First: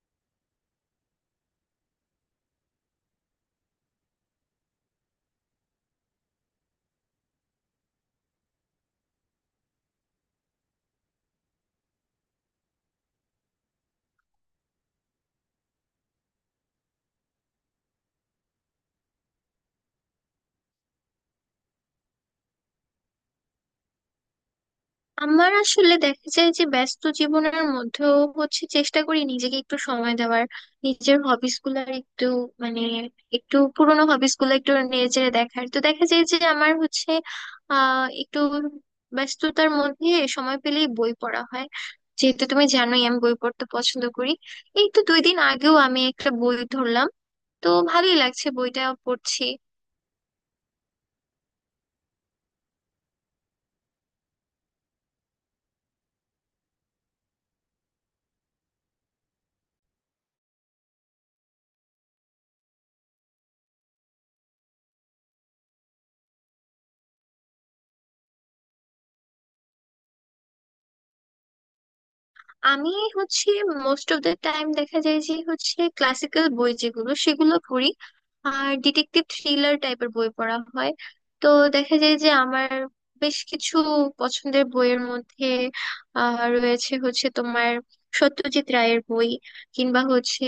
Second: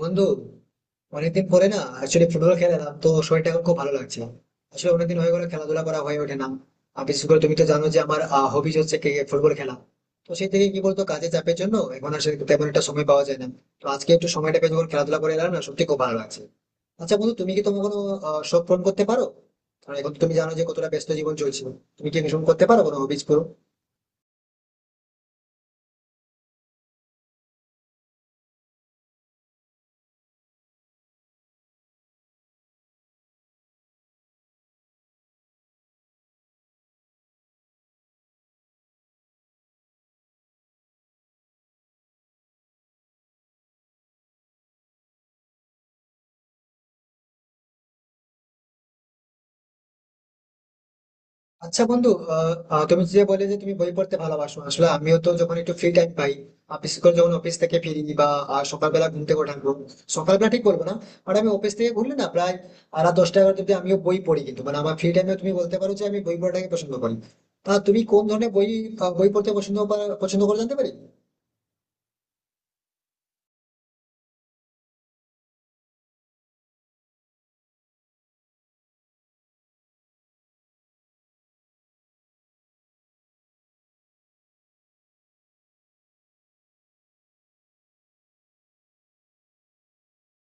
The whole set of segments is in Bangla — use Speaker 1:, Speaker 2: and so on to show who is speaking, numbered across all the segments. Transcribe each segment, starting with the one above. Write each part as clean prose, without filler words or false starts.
Speaker 1: বন্ধু, অনেকদিন পরে না অ্যাকচুয়ালি ফুটবল খেলাম তো শরীরটা এখন খুব ভালো লাগছে। আসলে অনেকদিন হয়ে গেল খেলাধুলা করা হয়ে ওঠে না। আর বিশেষ করে তুমি তো জানো যে আমার হবিজ হচ্ছে ক্রিকেট ফুটবল খেলা। তো সেই থেকে কি বলতো, কাজের চাপের জন্য এখন আসলে তেমন একটা সময় পাওয়া যায় না। তো আজকে একটু সময়টা পেয়ে যখন খেলাধুলা করে এলাম না, সত্যি খুব ভালো লাগছে। আচ্ছা বন্ধু, তুমি কি তোমার কোনো শখ পূরণ করতে পারো? কারণ এখন তো তুমি জানো যে কতটা ব্যস্ত জীবন চলছে। তুমি কি ভীষণ করতে পারো কোনো হবিজ পুরো?
Speaker 2: আমার আসলে দেখা যায় যে ব্যস্ত জীবনের মধ্যেও হচ্ছে চেষ্টা করি নিজেকে একটু সময় দেওয়ার, নিজের হবিস গুলার একটু মানে একটু পুরোনো হবিস গুলো একটু নেড়ে দেখার। তো দেখা যায় যে আমার হচ্ছে একটু ব্যস্ততার মধ্যে সময় পেলেই বই পড়া হয়, যেহেতু তুমি জানোই আমি বই পড়তে পছন্দ করি। এই তো দুই দিন আগেও আমি একটা বই ধরলাম, তো ভালোই লাগছে বইটা পড়ছি।
Speaker 1: আচ্ছা বন্ধু, আহ, আহ, তুমি যে বলে যে তুমি বই পড়তে ভালোবাসো, আসলে আমিও তো যখন একটু ফ্রি টাইম পাই, বিশেষ করে যখন অফিস থেকে ফিরি বা সকালবেলা ঘুম থেকে ওঠার পর। সকালবেলা ঠিক বলবো না, মানে আমি অফিস থেকে ঘুরলে না প্রায় রাত 10টা 11টা অব্দি আমিও বই পড়ি, কিন্তু মানে আমার ফ্রি টাইমে তুমি বলতে পারো যে আমি বই পড়াটাকে পছন্দ করি। তা তুমি কোন ধরনের বই বই পড়তে পছন্দ করে জানতে পারি?
Speaker 2: আমি হচ্ছে মোস্ট অফ দ্য টাইম দেখা যায় যে হচ্ছে ক্লাসিক্যাল বই যেগুলো সেগুলো পড়ি, আর ডিটেকটিভ থ্রিলার টাইপের বই পড়া হয়। তো দেখা যায় যে আমার বেশ কিছু পছন্দের বইয়ের মধ্যে রয়েছে হচ্ছে তোমার সত্যজিৎ রায়ের বই, কিংবা হচ্ছে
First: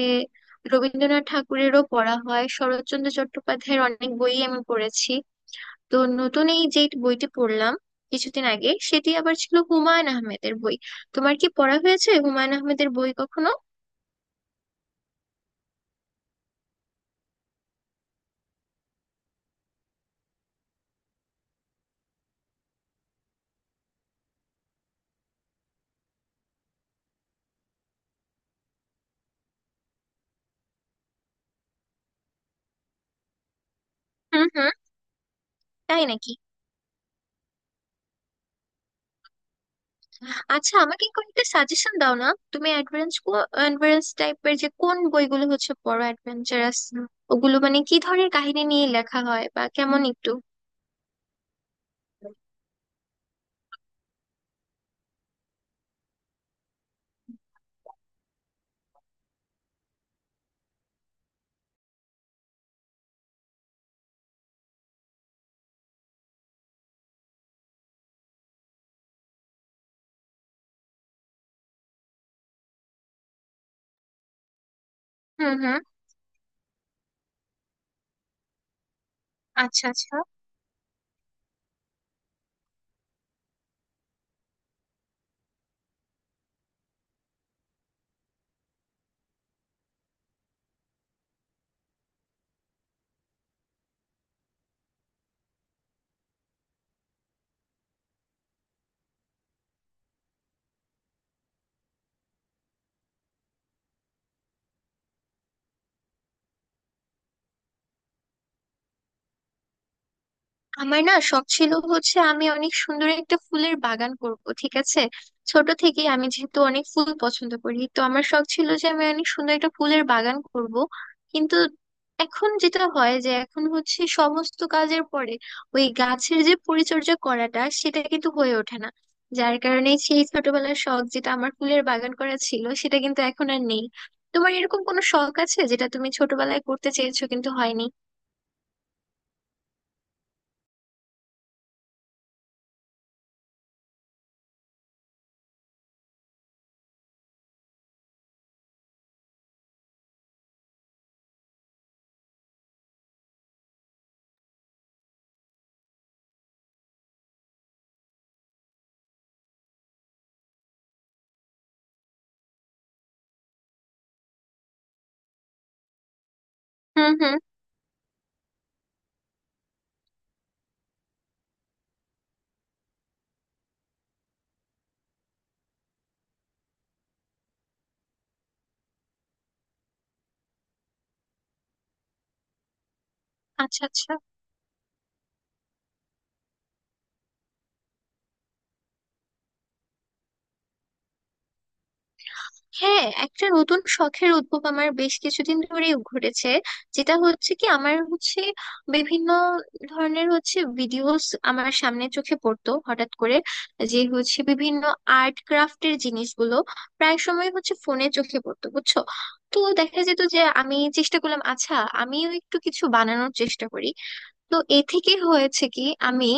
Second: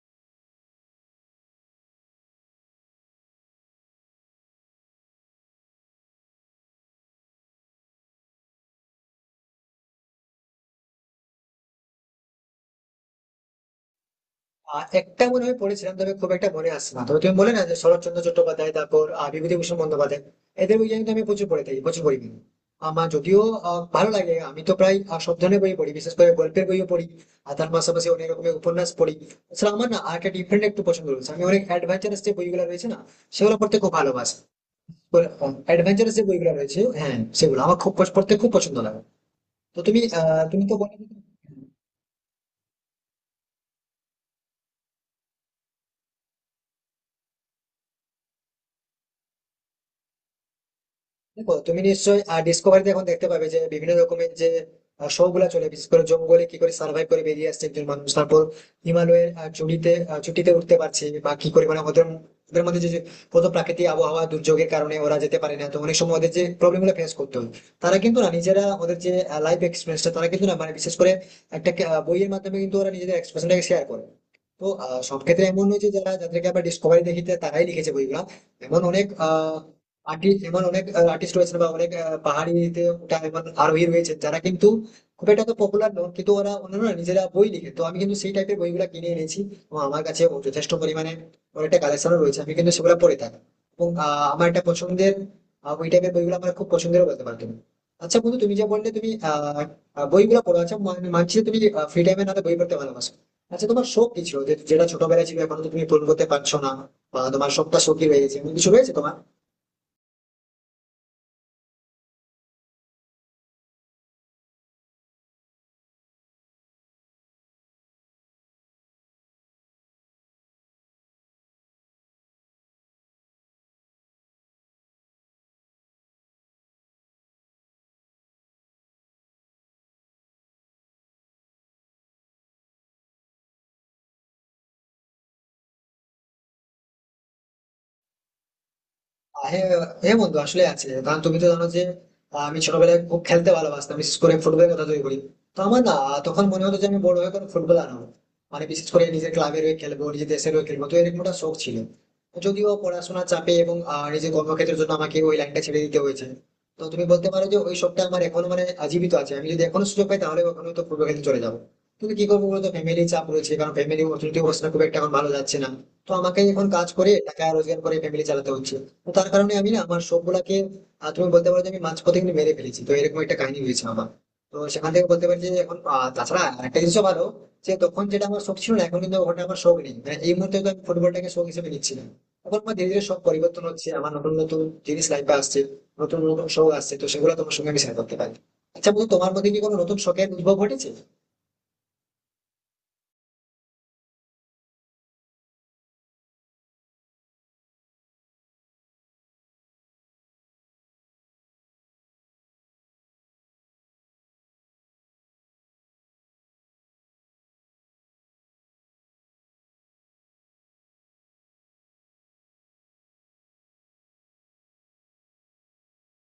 Speaker 2: রবীন্দ্রনাথ ঠাকুরেরও পড়া হয়, শরৎচন্দ্র চট্টোপাধ্যায়ের অনেক বই আমি পড়েছি। তো নতুন এই যে বইটি পড়লাম কিছুদিন আগে, সেটি আবার ছিল হুমায়ুন আহমেদের বই। তোমার কি পড়া হয়েছে হুমায়ুন আহমেদের বই কখনো?
Speaker 1: একটা মনে হয় পড়েছিলাম, তবে খুব একটা মনে আসছে না। তবে তুমি বলে না, যে শরৎচন্দ্র চট্টোপাধ্যায়, তারপর বিভূতিভূষণ বন্দ্যোপাধ্যায়, এদের বই কিন্তু আমি প্রচুর পড়ে থাকি, প্রচুর পড়ি কিন্তু। আমার যদিও ভালো লাগে, আমি তো প্রায় সব ধরনের বই পড়ি, বিশেষ করে গল্পের বইও পড়ি। আর তার পাশাপাশি অনেক রকমের উপন্যাস পড়ি। আসলে আমার না আর একটা ডিফারেন্ট একটু পছন্দ রয়েছে, আমি অনেক অ্যাডভেঞ্চারাস যে বইগুলো রয়েছে না, সেগুলো পড়তে খুব ভালোবাসি।
Speaker 2: হুম হুম। তাই
Speaker 1: অ্যাডভেঞ্চারাস যে
Speaker 2: নাকি?
Speaker 1: বইগুলো রয়েছে, হ্যাঁ, সেগুলো আমার খুব পড়তে খুব পছন্দ লাগে। তো তুমি তো
Speaker 2: আচ্ছা
Speaker 1: বলে।
Speaker 2: আমাকে কয়েকটা সাজেশন দাও না। তুমি অ্যাডভেঞ্চ অ্যাডভেঞ্চারাস টাইপের যে কোন বইগুলো হচ্ছে পড়ো অ্যাডভেঞ্চারাস, ওগুলো মানে কি ধরনের কাহিনী নিয়ে লেখা হয় বা কেমন একটু?
Speaker 1: দেখো, তুমি নিশ্চয়ই ডিসকভারিতে এখন দেখতে পাবে যে বিভিন্ন রকমের যে শো গুলা চলে, বিশেষ করে জঙ্গলে কি করে সার্ভাইভ করে বেরিয়ে আসছে একজন মানুষ, তারপর হিমালয়ের চুটিতে উঠতে পারছে, বা কি করে মানে ওদের ওদের মধ্যে যে যে কত প্রাকৃতিক আবহাওয়া দুর্যোগের কারণে ওরা যেতে পারে না। তো অনেক সময় ওদের যে প্রবলেম গুলো ফেস করতে হয়, তারা কিন্তু না নিজেরা ওদের যে লাইফ এক্সপিরিয়েন্সটা তারা কিন্তু না মানে বিশেষ করে একটা বইয়ের মাধ্যমে কিন্তু ওরা নিজেদের এক্সপিরিয়েন্সটাকে শেয়ার করে। তো সব ক্ষেত্রে
Speaker 2: হুম
Speaker 1: এমন
Speaker 2: হুম।
Speaker 1: নয় যে যারা যাদেরকে আমরা ডিসকভারি দেখিতে তারাই লিখেছে বইগুলা। এমন অনেক
Speaker 2: আচ্ছা আচ্ছা।
Speaker 1: আর্টিস্ট, এমন অনেক আর্টিস্ট রয়েছে বা অনেক পাহাড়িতে ওঠা এমন আরোহী রয়েছে, যারা কিন্তু খুব একটা তো পপুলার নয়, কিন্তু ওরা অন্যান্য নিজেরা বই লিখে। তো আমি কিন্তু সেই টাইপের বইগুলো কিনে এনেছি, এবং আমার কাছে ও যথেষ্ট পরিমাণে অনেকটা কালেকশনও রয়েছে, আমি কিন্তু সেগুলো পড়ে থাকি। এবং আমার একটা পছন্দের ওই টাইপের বইগুলো আমার খুব পছন্দেরও বলতে পারো তুমি। আচ্ছা বন্ধু, তুমি যে বললে তুমি আহ আহ, বইগুলো পড়ো। আচ্ছা, মানছি যে তুমি ফ্রি টাইমে না বই পড়তে ভালোবাসো। আচ্ছা তোমার শখ কি ছিল, যেটা ছোটবেলায় ছিল এখন তো তুমি পূরণ করতে পারছো না, বা তোমার শখটা শখই রয়ে গেছে, এমন কিছু রয়েছে তোমার?
Speaker 2: আমার না শখ ছিল হচ্ছে আমি অনেক সুন্দর একটা ফুলের বাগান করব, ঠিক আছে? ছোট থেকেই আমি যেহেতু অনেক ফুল পছন্দ করি, তো আমার শখ ছিল যে আমি অনেক সুন্দর একটা ফুলের বাগান করব। কিন্তু এখন যেটা হয় যে এখন হচ্ছে সমস্ত কাজের পরে ওই গাছের যে পরিচর্যা করাটা সেটা কিন্তু হয়ে ওঠে না, যার কারণে সেই ছোটবেলার শখ যেটা আমার ফুলের বাগান করা ছিল সেটা কিন্তু এখন আর নেই। তোমার এরকম কোনো শখ আছে যেটা তুমি ছোটবেলায় করতে চেয়েছো কিন্তু হয়নি?
Speaker 1: হ্যাঁ, হ্যাঁ বন্ধু, আসলে আছে, কারণ তুমি তো জানো যে আমি ছোটবেলায় খুব খেলতে ভালোবাসতাম, বিশেষ করে ফুটবলের কথা যদি বলি। তো আমার না তখন মনে হতো যে আমি বড় হয়ে কোনো ফুটবলার হবো, মানে বিশেষ করে নিজের ক্লাবের হয়ে খেলবো, নিজের দেশের হয়ে খেলবো, তো এরকম একটা শখ ছিল। যদিও পড়াশোনার চাপে এবং নিজের কর্মক্ষেত্রের জন্য আমাকে ওই লাইনটা ছেড়ে দিতে হয়েছে। তো তুমি বলতে পারো যে ওই শখটা আমার এখনো মানে জীবিত আছে, আমি যদি এখনো সুযোগ পাই তাহলে ওখানে তো ফুটবল খেলতে চলে যাবো। কিন্তু কি করবো বলতো, ফ্যামিলি চাপ রয়েছে, কারণ ফ্যামিলি অর্থনৈতিক অবস্থা খুব একটা এখন ভালো যাচ্ছে না। তো আমাকে এখন কাজ করে
Speaker 2: হুম হুম।
Speaker 1: টাকা রোজগার করে ফ্যামিলি চালাতে হচ্ছে। তো তার কারণে আমি না আমার সবগুলাকে তুমি বলতে পারো যে আমি মাঝপথে কিন্তু মেরে ফেলেছি, তো এরকম একটা কাহিনী হয়েছে আমার। তো সেখান থেকে বলতে পারি যে এখন তাছাড়া একটা জিনিসও ভালো, যে তখন যেটা আমার শখ ছিল না এখন কিন্তু ওটা আমার শখ নেই, মানে এই মুহূর্তে তো আমি ফুটবলটাকে শখ হিসেবে নিচ্ছি না। এখন আমার ধীরে ধীরে সব পরিবর্তন
Speaker 2: আচ্ছা
Speaker 1: হচ্ছে, আমার
Speaker 2: আচ্ছা।
Speaker 1: নতুন নতুন জিনিস লাইফে আসছে, নতুন নতুন শখ আসছে, তো সেগুলো তোমার সঙ্গে আমি শেয়ার করতে পারি। আচ্ছা বলতো তোমার মধ্যে কি কোনো নতুন শখের উদ্ভব ঘটেছে?
Speaker 2: হ্যাঁ, একটা নতুন শখের উদ্ভব আমার বেশ কিছুদিন ধরেই ঘটেছে, যেটা হচ্ছে কি আমার হচ্ছে বিভিন্ন ধরনের হচ্ছে ভিডিওস আমার সামনে চোখে পড়তো হঠাৎ করে, যে হচ্ছে বিভিন্ন আর্ট ক্রাফটের জিনিসগুলো প্রায় সময় হচ্ছে ফোনে চোখে পড়তো, বুঝছো? তো দেখা যেত যে আমি চেষ্টা করলাম আচ্ছা, আমিও একটু কিছু বানানোর চেষ্টা করি। তো এ থেকে হয়েছে কি আমি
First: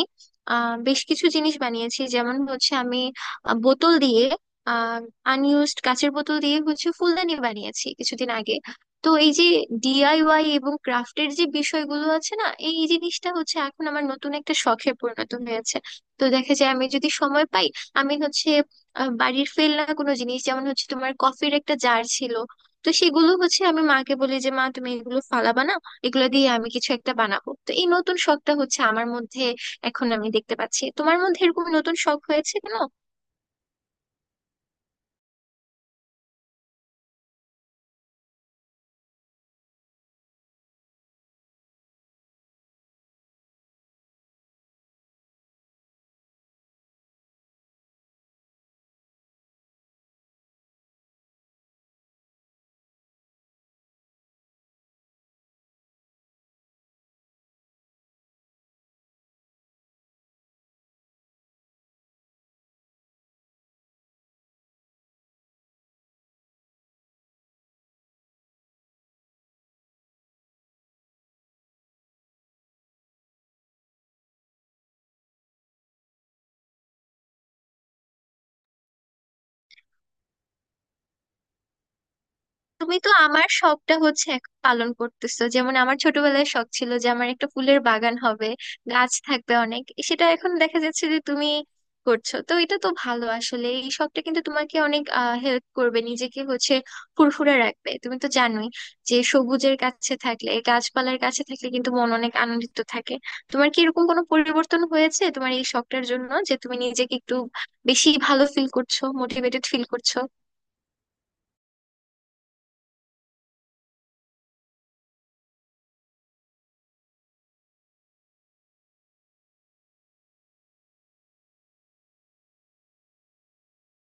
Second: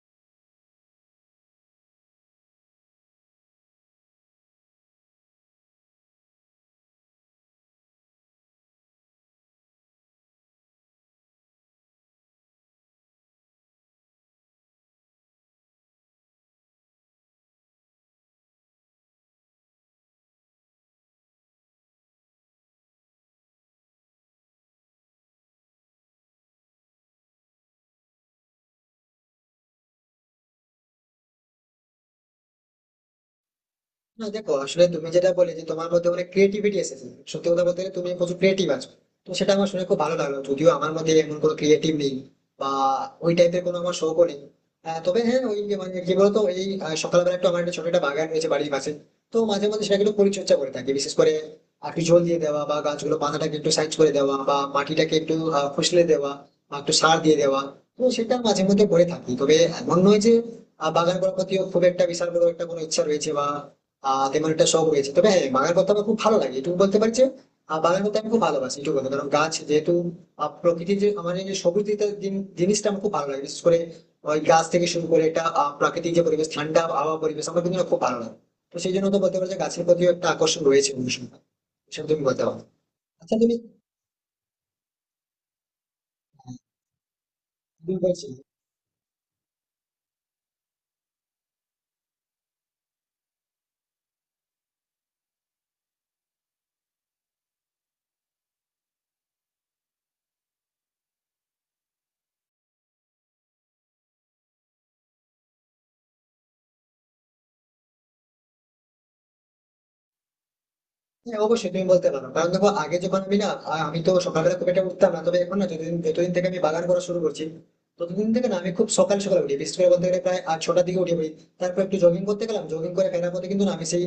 Speaker 2: বেশ কিছু জিনিস বানিয়েছি, যেমন হচ্ছে আমি বোতল দিয়ে আনইউজড কাঁচের বোতল দিয়ে হচ্ছে ফুলদানি বানিয়েছি কিছুদিন আগে। তো এই যে ডিআইওয়াই এবং ক্রাফটের যে বিষয়গুলো আছে না, এই জিনিসটা হচ্ছে এখন আমার নতুন একটা শখে পরিণত হয়েছে। তো দেখা যায় আমি যদি সময় পাই, আমি হচ্ছে বাড়ির ফেলনা কোনো জিনিস যেমন হচ্ছে তোমার কফির একটা জার ছিল, তো সেগুলো হচ্ছে আমি মাকে বলি যে মা তুমি এগুলো ফালাবা না, এগুলো দিয়ে আমি কিছু একটা বানাবো। তো এই নতুন শখটা হচ্ছে আমার মধ্যে এখন আমি দেখতে পাচ্ছি। তোমার মধ্যে এরকম নতুন শখ হয়েছে কেন?
Speaker 1: না দেখো, আসলে তুমি যেটা বলে যে তোমার মধ্যে অনেক ক্রিয়েটিভিটি এসেছে, সত্যি কথা বলতে গেলে তুমি প্রচুর ক্রিয়েটিভ আছো। তো সেটা আমার শুনে খুব ভালো লাগলো, যদিও আমার মধ্যে এমন কোনো ক্রিয়েটিভ নেই বা ওই টাইপের কোনো আমার শখও নেই। তবে হ্যাঁ, ওই যে মানে কি বলতো এই সকালবেলা একটু আমার একটা ছোট একটা বাগান রয়েছে বাড়ির পাশে। তো মাঝে মধ্যে সেটাকে একটু পরিচর্যা করে থাকি, বিশেষ করে একটু জল দিয়ে দেওয়া, বা গাছগুলো পাতাটাকে একটু সাইজ করে দেওয়া, বা মাটিটাকে একটু ফুসলে দেওয়া, বা একটু সার দিয়ে দেওয়া। তো সেটা মাঝে মধ্যে করে থাকি, তবে এমন নয় যে বাগান করার প্রতি খুব একটা বিশাল বড় একটা কোনো ইচ্ছা রয়েছে, বা তেমন একটা শখ রয়েছে। তবে হ্যাঁ, বাগান করতে আমার খুব ভালো লাগে এটুকু বলতে পারছি। বাগান করতে আমি খুব ভালোবাসি এটুকু কথা, কারণ গাছ যেহেতু প্রকৃতির যে আমার এই যে সবুজ দিকটা জিনিসটা আমার খুব ভালো লাগে, বিশেষ করে ওই গাছ থেকে শুরু করে এটা প্রাকৃতিক যে পরিবেশ ঠান্ডা আবহাওয়া পরিবেশ আমার কিন্তু খুব ভালো লাগে। তো সেই জন্য তো বলতে পারো যে গাছর প্রতিও একটা আকর্ষণ রয়েছে অনুষ্ঠানটা, সেটা তুমি বলতে পারো।
Speaker 2: তুমি তো
Speaker 1: আচ্ছা
Speaker 2: আমার
Speaker 1: তুমি
Speaker 2: শখটা হচ্ছে এখন পালন করতেছো, যেমন আমার ছোটবেলায় শখ ছিল যে আমার একটা ফুলের
Speaker 1: তুমি
Speaker 2: বাগান
Speaker 1: বলছিলে।
Speaker 2: হবে, গাছ থাকবে অনেক, সেটা এখন দেখা যাচ্ছে যে তুমি করছো। তো এটা তো ভালো, আসলে এই শখটা কিন্তু তোমাকে অনেক হেল্প করবে, নিজেকে হচ্ছে ফুরফুরে রাখবে। তুমি তো জানোই যে সবুজের কাছে থাকলে গাছপালার কাছে থাকলে কিন্তু মন অনেক আনন্দিত থাকে। তোমার কি এরকম কোনো পরিবর্তন হয়েছে তোমার এই শখটার জন্য যে তুমি নিজেকে একটু বেশি ভালো ফিল করছো, মোটিভেটেড ফিল করছো?
Speaker 1: হ্যাঁ অবশ্যই তুমি বলতে পারো, কারণ দেখো আগে যখন আমি না আমি তো সকালবেলা খুব একটা উঠতাম না, তবে এখন না যতদিন যতদিন থেকে আমি বাগান করা শুরু করছি ততদিন থেকে না আমি খুব সকাল সকাল উঠি, বিশেষ করে বলতে গেলে প্রায় 8 6টার দিকে উঠে পড়ি। তারপর একটু জগিং করতে গেলাম, জগিং করে ফেরার পথে কিন্তু না আমি সেই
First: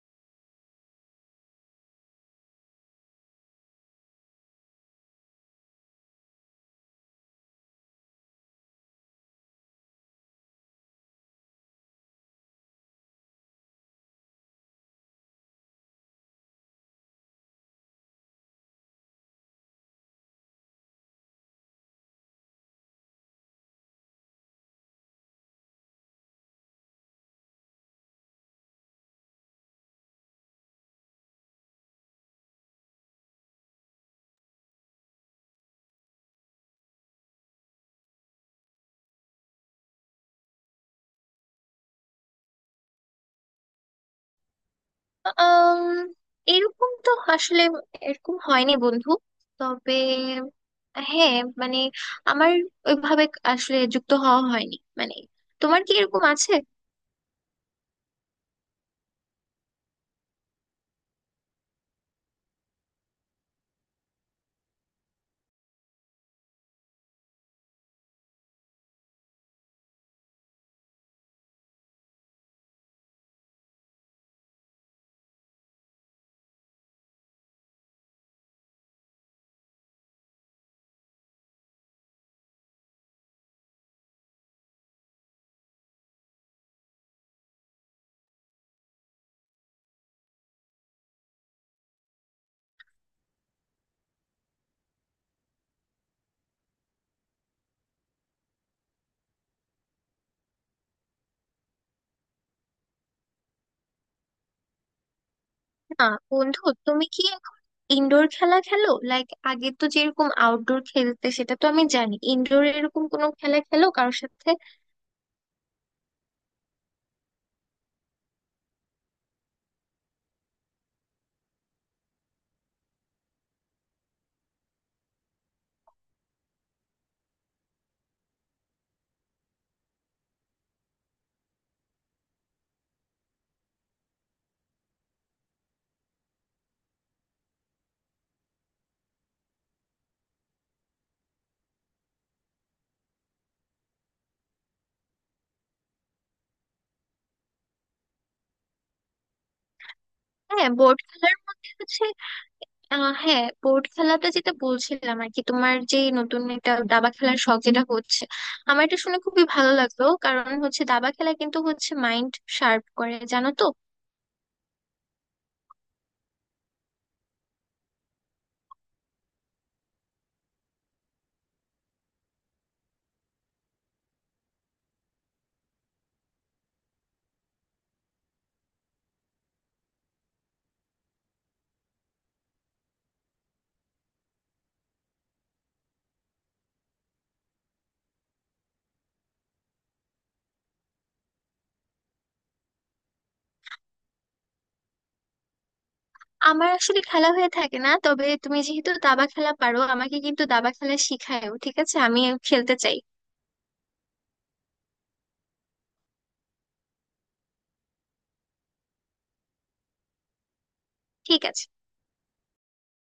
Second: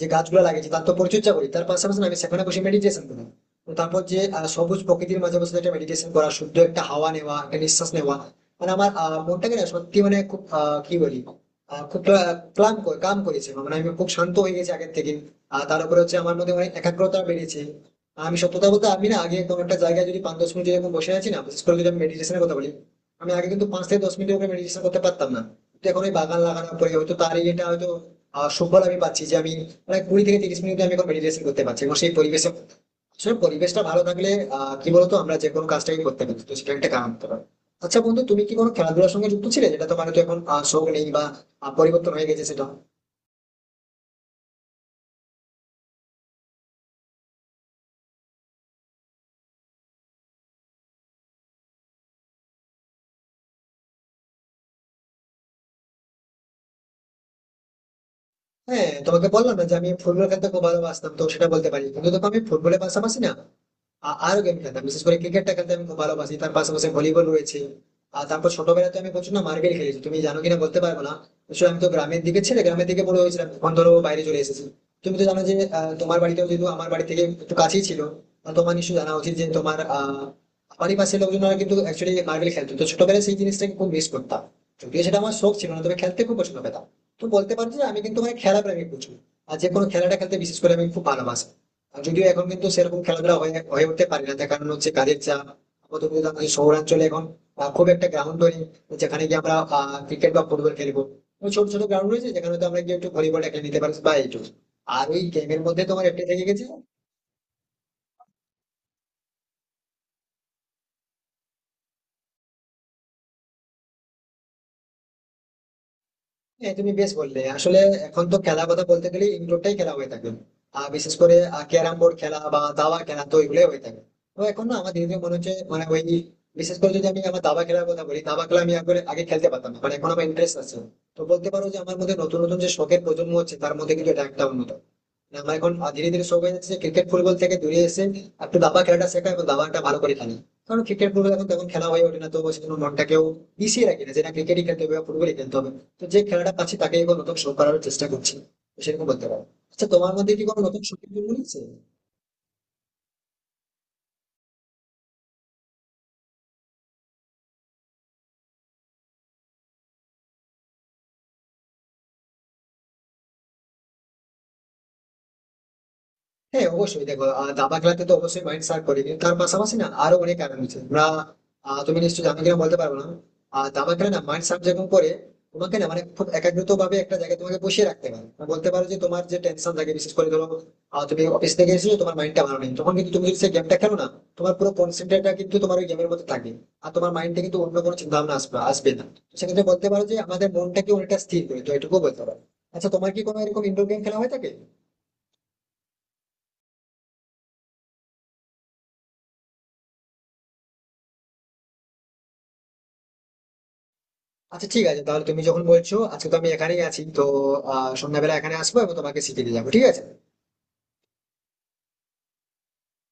Speaker 1: যে গাছগুলো লাগিয়েছি তার তো পরিচর্যা করি, তার পাশাপাশি না আমি সেখানে বসে মেডিটেশন করি। তো তারপর যে সবুজ প্রকৃতির মাঝে বসে একটা মেডিটেশন করা, শুদ্ধ একটা হাওয়া নেওয়া, একটা নিঃশ্বাস নেওয়া, মানে আমার মনটাকে না সত্যি মানে খুব কি বলি খুব ক্লান্ত করে কাম করেছে, মানে আমি খুব শান্ত হয়ে গেছি আগের থেকে। আর তার উপরে হচ্ছে আমার মধ্যে অনেক একাগ্রতা বেড়েছে। আমি সত্যি কথা বলতে, আমি না আগে কোনো একটা জায়গায় যদি 5 10 মিনিট এরকম বসে আছি না, বিশেষ করে যদি আমি মেডিটেশনের কথা বলি, আমি আগে কিন্তু 5 থেকে 10 মিনিটের উপরে মেডিটেশন করতে পারতাম না। কিন্তু এখন ওই বাগান লাগানোর পরে হয়তো তার, এটা হয়তো সুফল আমি পাচ্ছি, যে আমি প্রায় 20 থেকে 30 মিনিট আমি এখন মেডিটেশন করতে পারছি, এবং সেই পরিবেশে আসলে পরিবেশটা ভালো থাকলে কি বলতো আমরা যে কোনো কাজটাই করতে পারি, তো সেটা একটা কাম হতে পারে। আচ্ছা বন্ধু, তুমি কি কোনো খেলাধুলার সঙ্গে যুক্ত ছিলে, যেটা তোমার তো এখন শখ নেই বা পরিবর্তন হয়ে গেছে সেটা?
Speaker 2: আম, এরকম তো আসলে এরকম হয়নি বন্ধু। তবে হ্যাঁ মানে আমার ওইভাবে আসলে যুক্ত হওয়া হয়নি মানে। তোমার কি এরকম আছে?
Speaker 1: হ্যাঁ তোমাকে বললাম না যে আমি ফুটবল খেলতে খুব ভালোবাসতাম, তো সেটা বলতে পারি। কিন্তু দেখো আমি ফুটবলের পাশাপাশি না আরো গেম খেলতাম, বিশেষ করে ক্রিকেটটা খেলতে আমি খুব ভালোবাসি, তার পাশাপাশি ভলিবল রয়েছে। আর তারপর ছোটবেলায় তো আমি প্রচুর না মার্বেল খেলেছি, তুমি জানো কিনা বলতে পারবো না। আসলে আমি তো গ্রামের দিকে ছেলে, গ্রামের দিকে বড় হয়েছিলাম, এখন ধরো বাইরে চলে এসেছি। তুমি তো জানো যে তোমার বাড়িতেও যেহেতু আমার বাড়ি থেকে একটু কাছেই ছিল। আর তোমার নিশ্চয়ই জানা উচিত যে তোমার বাড়ির পাশের লোকজনরা কিন্তু অ্যাকচুয়ালি মার্বেল খেলতো, তো ছোটবেলায় সেই জিনিসটাকে খুব মিস করতাম। যদিও সেটা আমার শখ ছিল না, তবে খেলতে খুব পছন্দ পেতাম। তো বলতে পারি যে আমি কিন্তু মানে খেলা প্রেমিক প্রচুর, আর যে কোনো খেলাটা খেলতে বিশেষ করে আমি খুব ভালোবাসি। আর যদিও এখন কিন্তু সেরকম খেলাধুলা হয়ে হয়ে উঠতে পারি না, তার কারণ হচ্ছে কাজের চাপ। আপাতত কিন্তু আমাদের শহরাঞ্চলে এখন খুব একটা গ্রাউন্ড নেই, যেখানে গিয়ে আমরা ক্রিকেট বা ফুটবল খেলবো। ওই ছোট ছোট গ্রাউন্ড রয়েছে, যেখানে তো আমরা গিয়ে একটু ভলিবলটা খেলে নিতে পারি বা এইটুকু। আর ওই গেমের মধ্যে তোমার
Speaker 2: না
Speaker 1: একটা থেকে
Speaker 2: বন্ধু,
Speaker 1: গেছে।
Speaker 2: তুমি কি এখন ইনডোর খেলা খেলো? লাইক আগে তো যেরকম আউটডোর খেলতে সেটা তো আমি জানি, ইনডোর এরকম কোনো খেলা খেলো কারোর সাথে?
Speaker 1: হ্যাঁ তুমি বেশ বললে আসলে, এখন তো খেলা কথা বলতে গেলে ইনডোরটাই খেলা হয়ে থাকে। আর বিশেষ করে ক্যারাম বোর্ড খেলা বা দাবা খেলা, তো এগুলোই হয়ে থাকে। তো এখন না আমার ধীরে ধীরে মনে হচ্ছে, মানে ওই বিশেষ করে যদি আমি আমার দাবা খেলার কথা বলি, দাবা খেলা আমি আগে আগে খেলতে পারতাম না, মানে এখন আমার ইন্টারেস্ট আছে। তো বলতে পারো যে আমার মধ্যে নতুন নতুন যে শখের প্রজন্ম হচ্ছে তার মধ্যে কিন্তু এটা একটা অন্যতম। মানে আমার এখন ধীরে ধীরে শখ হয়ে যাচ্ছে ক্রিকেট ফুটবল থেকে দূরে এসে একটু দাবা খেলাটা শেখা এবং দাবাটা ভালো করে খেলি। কারণ ক্রিকেট ফুটবল এখন তেমন খেলা হয়ে ওঠে না, তো সেজন্য মনটাকেও মিশিয়ে রাখি না, যেটা ক্রিকেটই খেলতে হবে বা ফুটবলই খেলতে হবে। তো যে খেলাটা পাচ্ছি তাকে এবার নতুন শো করার চেষ্টা করছি, তো সেরকম বলতে পারো। আচ্ছা তোমার মধ্যে কি কোনো
Speaker 2: হ্যাঁ
Speaker 1: নতুন
Speaker 2: বোর্ড
Speaker 1: শখের জন্ম
Speaker 2: খেলার
Speaker 1: নিয়েছে?
Speaker 2: মধ্যে হচ্ছে আহ হ্যাঁ বোর্ড খেলাটা যেটা বলছিলাম আর কি, তোমার যে নতুন একটা দাবা খেলার শখ যেটা হচ্ছে, আমার এটা শুনে খুবই ভালো লাগলো, কারণ হচ্ছে দাবা খেলা কিন্তু হচ্ছে মাইন্ড শার্প করে, জানো তো।
Speaker 1: হ্যাঁ অবশ্যই দেখো, দাবা খেলাতে তো অবশ্যই মাইন্ড শার্প করে, কিন্তু তার পাশাপাশি না আরো অনেক কারণ আছে আমরা তুমি নিশ্চয়ই আমি কিনা বলতে পারবো না। আর দাবা খেলা না মাইন্ড শার্প যেরকম করে তোমাকে না, মানে খুব একাগ্রত ভাবে একটা জায়গায় তোমাকে বসিয়ে রাখতে পারে, মানে বলতে পারো যে তোমার যে টেনশন থাকে, বিশেষ করে ধরো তুমি অফিস থেকে এসেছো, তোমার মাইন্ডটা ভালো নেই, তখন কিন্তু তুমি যদি সেই গেমটা খেলো না, তোমার পুরো কনসেন্ট্রেটটা কিন্তু তোমার ওই গেমের মধ্যে থাকে। আর তোমার মাইন্ডে কিন্তু অন্য কোনো চিন্তা ভাবনা আসবে আসবে না। তো সেক্ষেত্রে বলতে পারো যে আমাদের মনটাকে অনেকটা স্থির করে, তো এটুকু বলতে পারো। আচ্ছা তোমার কি কোনো এরকম ইনডোর গেম খেলা হয়ে থাকে?
Speaker 2: আমার আসলে খেলা হয়ে থাকে না, তবে তুমি যেহেতু দাবা খেলা পারো, আমাকে কিন্তু দাবা খেলা শিখায়ও, ঠিক আছে? আমি খেলতে চাই,
Speaker 1: আচ্ছা ঠিক আছে, তাহলে তুমি যখন বলছো, আজকে তো আমি এখানেই আছি, তো সন্ধ্যাবেলা এখানে আসবো এবং তোমাকে শিখিয়ে দিয়ে যাবো, ঠিক আছে।
Speaker 2: ঠিক আছে।